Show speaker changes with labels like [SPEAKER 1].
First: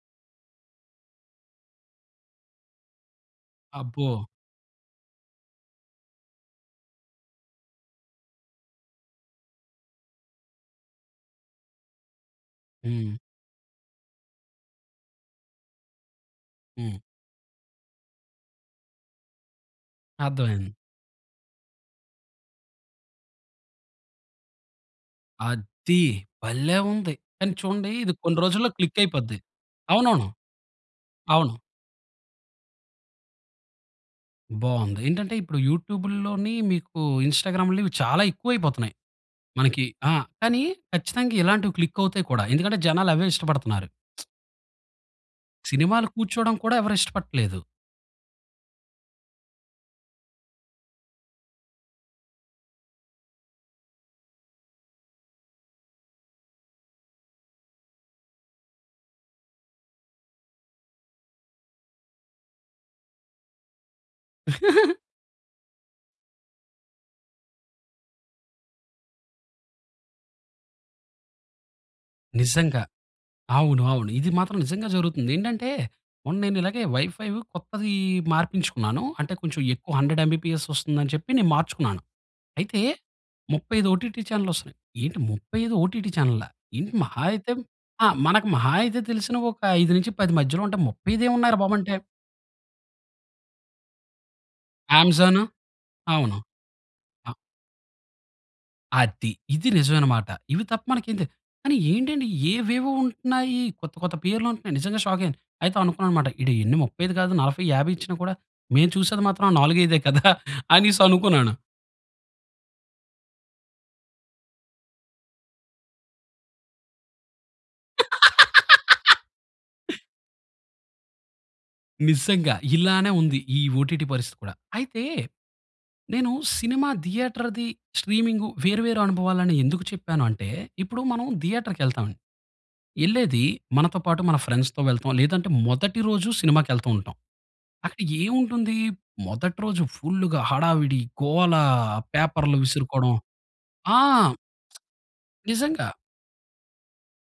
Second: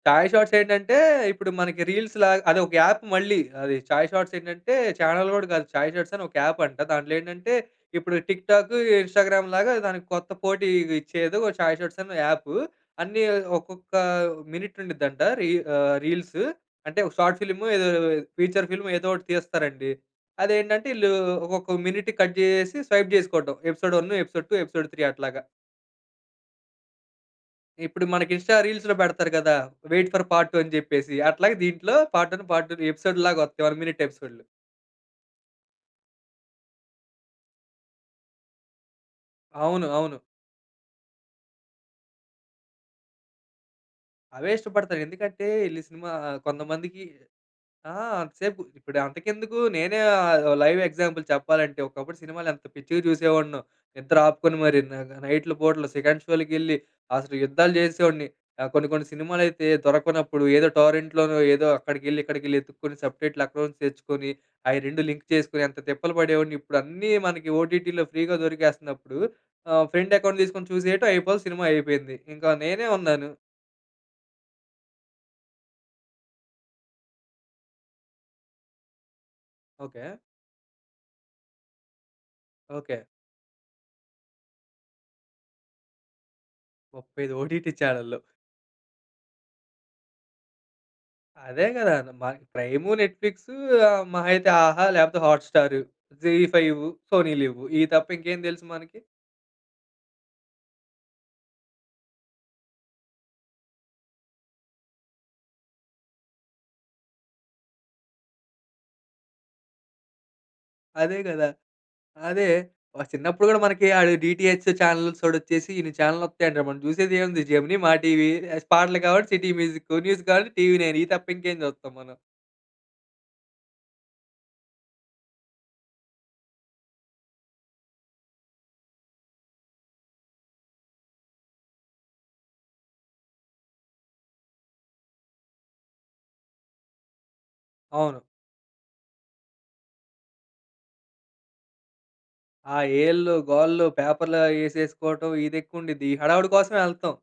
[SPEAKER 1] చాయ్ shorts ఏంటంటే ఇప్పుడు మనకి రీల్స్ లాగా అది ఒక యాప్ మళ్ళీ. అది చాయ్
[SPEAKER 2] అబ్బో!
[SPEAKER 1] షార్ట్స్ ఏంటంటే చానెల్ గూడా కాదు. చాయ్ షార్ట్స్ అని ఒక యాప్ అంట. దాంట్లో ఏంటంటే ఇప్పుడు టిక్ టాక్, ఇన్స్టాగ్రామ్ లాగా దానికి కొత్త పోటీ ఇచ్చేది ఓ చాయ్ షార్ట్స్ అని యాప్.
[SPEAKER 2] హ్మ్.
[SPEAKER 1] అన్నీ ఒక్కొక్క మినిట్ ఉండుద్దంట. రీ ఆహ్, రీల్స్. అంటే
[SPEAKER 2] హ్మ్.
[SPEAKER 1] ఒక షార్ట్ ఫిల్మ్ ఏదో ఫీచర్ ఫిల్మ్ ఏదో ఒకటి తీస్తారండి.
[SPEAKER 2] అర్థమైంది.
[SPEAKER 1] అదేంటంటే ఈళ్ళు ఒక్కొక్క మినిట్ కట్ జేసేసి స్వైప్ చేసుకోవటం. ఎపిసోడ్ 1, ఎపిసోడ్ 2, ఎపిసోడ్ 3 అట్లాగా.
[SPEAKER 2] అద్ది భలే ఉంది కానీ చూడండి
[SPEAKER 1] ఇప్పుడు
[SPEAKER 2] ఇది
[SPEAKER 1] మనకి
[SPEAKER 2] కొన్ని
[SPEAKER 1] ఇన్స్టా
[SPEAKER 2] రోజుల్లో
[SPEAKER 1] రీల్స్‌లో
[SPEAKER 2] క్లిక్
[SPEAKER 1] పెడతారు
[SPEAKER 2] అయిపోద్ది.
[SPEAKER 1] గదా! వెయిట్ ఫర్
[SPEAKER 2] అవునవును.
[SPEAKER 1] పార్ట్ 2 అని జెప్పేసి
[SPEAKER 2] అవును.
[SPEAKER 1] అట్లాగే దీంట్లో పార్ట్ 1, పార్ట్ 2 ఎపిసోడ్ లాగా వస్తాయి. 1 మినిట్ ఎపిసోడ్‌లు.
[SPEAKER 2] బావుంది. ఏంటంటే ఇప్పుడు యూట్యూబ్‌ల్లోని మీకు ఇన్స్టాగ్రామ్‌లో ఇవి చాలా ఎక్కువైపోతున్నాయి. మనకి
[SPEAKER 1] అవును.
[SPEAKER 2] ఆ!
[SPEAKER 1] అవును.
[SPEAKER 2] కానీ ఖచ్చితంగా ఇలాంటివి క్లిక్ అవుతాయి కూడా ఎందుకంటే జనాలు అవే ఇష్టపడుతున్నారు.
[SPEAKER 1] అవే ఇష్టపడతారు. ఎందుకంటే ఈళ్ళీ
[SPEAKER 2] సినిమాలో
[SPEAKER 1] సినిమా
[SPEAKER 2] కూర్చోవడం కూడా ఎవరు
[SPEAKER 1] కొంతమందికి
[SPEAKER 2] ఇష్టపడట్లేదు.
[SPEAKER 1] ఆ! అంతసేపు ఇప్పుడు అంతకెందుకు నేనే ఆహ్, లైవ్ ఎగ్జాంపుల్ చెప్పాలంటే. ఒకప్పుడు సినిమాలు ఎంత పిచ్చిగా చూసేవాడినో. నిద్ర ఆపుకొని మరి. నగ నైట్‌లు పూటలు సెకండ్ షో‌లకెళ్ళి అసలు యుద్ధాలు చేసేవాడిని. ఆహ్, కొన్ని కొన్ని సినిమాలైతే దొరకనప్పుడు ఏదో టోరెంట్‌లోనో ఏదో అక్కడికెళ్ళి ఇక్కడికి వెళ్లి వెతుక్కొని సబ్‌టైటిల్ అకౌంట్స్ తెచ్చుకొని అయి 2 లింక్ చేసుకొని ఎంత తిప్పలు పడేవాడిని ఇప్పుడన్నీ మనకి ఓటిటి‌లో ఫ్రీ‌గా దొరికేస్తున్నప్పుడు ఆహ్, ఫ్రెండ్ అకౌంట్ తీసుకొని చూసేయటం అయిపోవాలి. సినిమా అయిపోయింది. ఇంకా
[SPEAKER 2] నిజంగా.
[SPEAKER 1] నేనే ఉన్నాను.
[SPEAKER 2] అవును. అవును. ఇది మాత్రం నిజంగా జరుగుతుంది. ఏంటంటే మొన్న నేనిలాగే వైఫై కొత్తది మార్పించుకున్నాను. అంటే కొంచెం ఎక్కువ
[SPEAKER 1] ఓకే.
[SPEAKER 2] 100 ఎంబీపీఎస్ వస్తుందని చెప్పి నేను మార్చుకున్నాను. అయితే
[SPEAKER 1] ఓకే.
[SPEAKER 2] 35 ఓటీటీ ఛానల్‌లు వస్తున్నాయి. ఏంటి? 35 ఓటీటీ చానెళ్ళా? ఏంటి?
[SPEAKER 1] ముప్పై
[SPEAKER 2] మహా
[SPEAKER 1] ఐదు
[SPEAKER 2] అయితే
[SPEAKER 1] ఓటిటి‌
[SPEAKER 2] ఆ!
[SPEAKER 1] చానెల్‌లు.
[SPEAKER 2] మనకు మహా అయితే తెలిసిన ఒక 5 నుంచి 10 మధ్యలో అంటే 35 ఏమున్నాయిరా
[SPEAKER 1] అదే
[SPEAKER 2] బాబు
[SPEAKER 1] గదా!
[SPEAKER 2] అంటే
[SPEAKER 1] న మ ప్రైము నెట్ ఫ్లిక్స్, మహా ఐతే ఆహా లేకపోతే
[SPEAKER 2] అమెజాన్.
[SPEAKER 1] హాట్ స్టార్, జీ
[SPEAKER 2] అవును.
[SPEAKER 1] ఫైవ్, సోనీ లీవ్ ఇవి తప్ప ఇంకేం తెలుసు మనకి.
[SPEAKER 2] అది. ఇది నిజమైనమాట. ఇవి తప్ప మనకేం తె కానీ ఏంటండి ఏవేవో ఉంటున్నాయి. కొత్త కొత్త పేర్లుంటున్నయి నిజంగా షాక్ అయ్యాను. అయితే అనుకున్నానన్నమాట. ఈడు ఎన్ని 35 కాదు 40, 50 ఇచ్చినా కూడా మేము చూసేది మాత్రం ఆ నాలుగైదే కదా!
[SPEAKER 1] అదే గదా!
[SPEAKER 2] అనేసనుకున్నాను.
[SPEAKER 1] అదే మన చిన్నప్పుడు గూడా మనకి అది డీటీహెచ్ చానెల్స్‌ఓడొచ్చేసి ఇన్ని చానెల్లొత్తాయంటే మనం జూసేదేముంది జెమినీ, మా టీవీ పాటలు కావాలంటే సిటీ మ్యూజిక్కు న్యూస్ కావాలంటే టీవీ నైన్ ఇది తప్ప ఇంకేం చూస్తాం మనం.
[SPEAKER 2] నిజంగా. ఇలానే ఉంది. ఈ ఓటీటీ పరిస్థితి కూడా. అయితే నేను సినిమా థియేటర్‌ది, స్ట్రీమింగు వేరు వేరు అనుభవాలని ఎందుకు చెప్పాను అంటే ఇప్పుడు మనం థియేటర్‌కెళ్తామండి. యెళ్ళేది మనతో పాటు మన ఫ్రెండ్స్‌తో వెళ్తాం లేదంటే మొదటి రోజు సినిమాకెళ్తూ ఉంటాం. అక్కడ
[SPEAKER 1] అవును.
[SPEAKER 2] ఏముంటుంది మొదటి రోజు ఫుల్లుగా హడావిడి గోల, పేపర్‌లు
[SPEAKER 1] ఆ
[SPEAKER 2] విసురుకోవడం.
[SPEAKER 1] ఈలలు, గోలలు,
[SPEAKER 2] ఆ!
[SPEAKER 1] పేపర్లు అయేసేసుకోవడం ఇది
[SPEAKER 2] నిజంగా.
[SPEAKER 1] ఎక్కువుండిద్ది ఈ హడావిడి కోసమే యెళ్తాం.